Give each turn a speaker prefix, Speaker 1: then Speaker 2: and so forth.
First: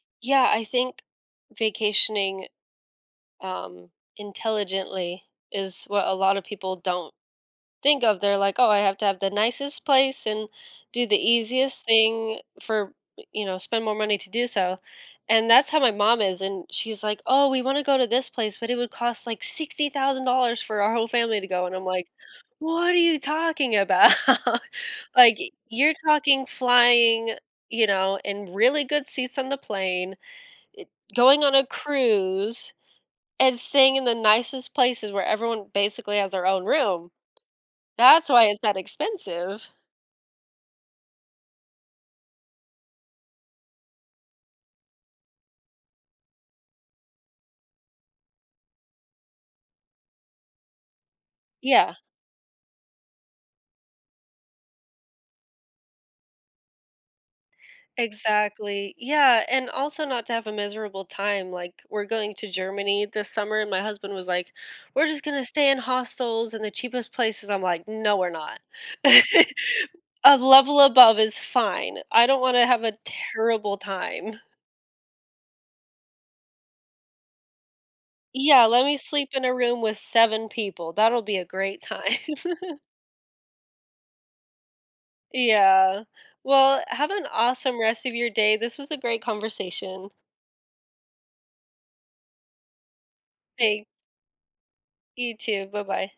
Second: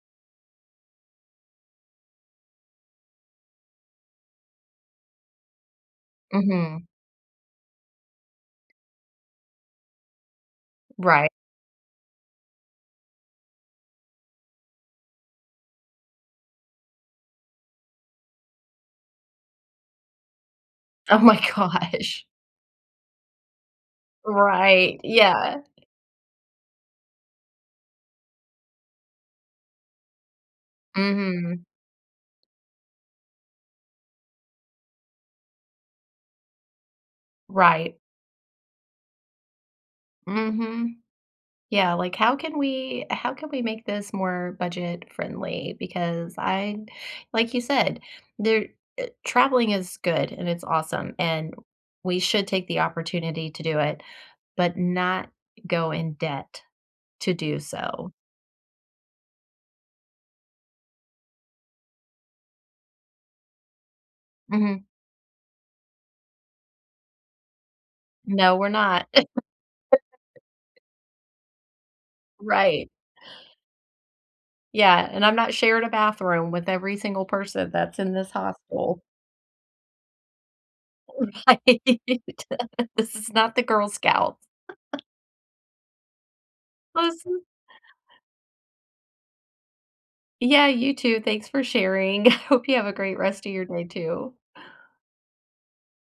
Speaker 1: Yeah, I think vacationing, um, intelligently is what a lotta people
Speaker 2: Mhm.
Speaker 1: don't think of, they're like, "Oh, I have to have the nicest place and do the
Speaker 2: Right.
Speaker 1: easiest thing for you know, spend more money to do so," and that's how my mom is, and she's like, "Oh, we want to go to this place, but it would cost, like, $60,000 for our whole
Speaker 2: Oh my
Speaker 1: family to go," and I'm like,
Speaker 2: gosh.
Speaker 1: "What are you talking about?
Speaker 2: Right,
Speaker 1: Like,
Speaker 2: yeah.
Speaker 1: you're talking flying, you know, in really good seats on the plane, eh, going on
Speaker 2: Mhm.
Speaker 1: a cruise, and staying in the nicest places where everyone basically has their own room,
Speaker 2: Right.
Speaker 1: that's why it's that expensive."
Speaker 2: Mhm. Yeah, like, "How can we how can we make this more budget-friendly, because I like you said, there eh, traveling is good and it's awesome, and
Speaker 1: Yeah.
Speaker 2: we should take the opportunity to do it, but not go in debt to do so."
Speaker 1: Exactly, yeah, and also not to have a miserable time, like, we're going to Germany this summer and my husband was like,
Speaker 2: Mhm.
Speaker 1: "We're just gonna stay in hostels in the cheapest places," I'm like, "No, we're
Speaker 2: "No,
Speaker 1: not.
Speaker 2: we're not."
Speaker 1: A level above is fine, I don't wanna have
Speaker 2: Right.
Speaker 1: a terrible time."
Speaker 2: Yeah, "And I'm not sharing a bathroom with every single person that's in this
Speaker 1: Yeah, let me
Speaker 2: hostel."
Speaker 1: sleep in a room with 7 people, that'll be a
Speaker 2: Right.
Speaker 1: great time.
Speaker 2: This is not the Girl Scouts.
Speaker 1: Yeah, well, have an
Speaker 2: Listen
Speaker 1: awesome rest of your day, this was a great conversation.
Speaker 2: Yeah, you too, thanks for sharing. Hope you have a great rest of your day
Speaker 1: Thanks.
Speaker 2: too.
Speaker 1: You too, bye-bye.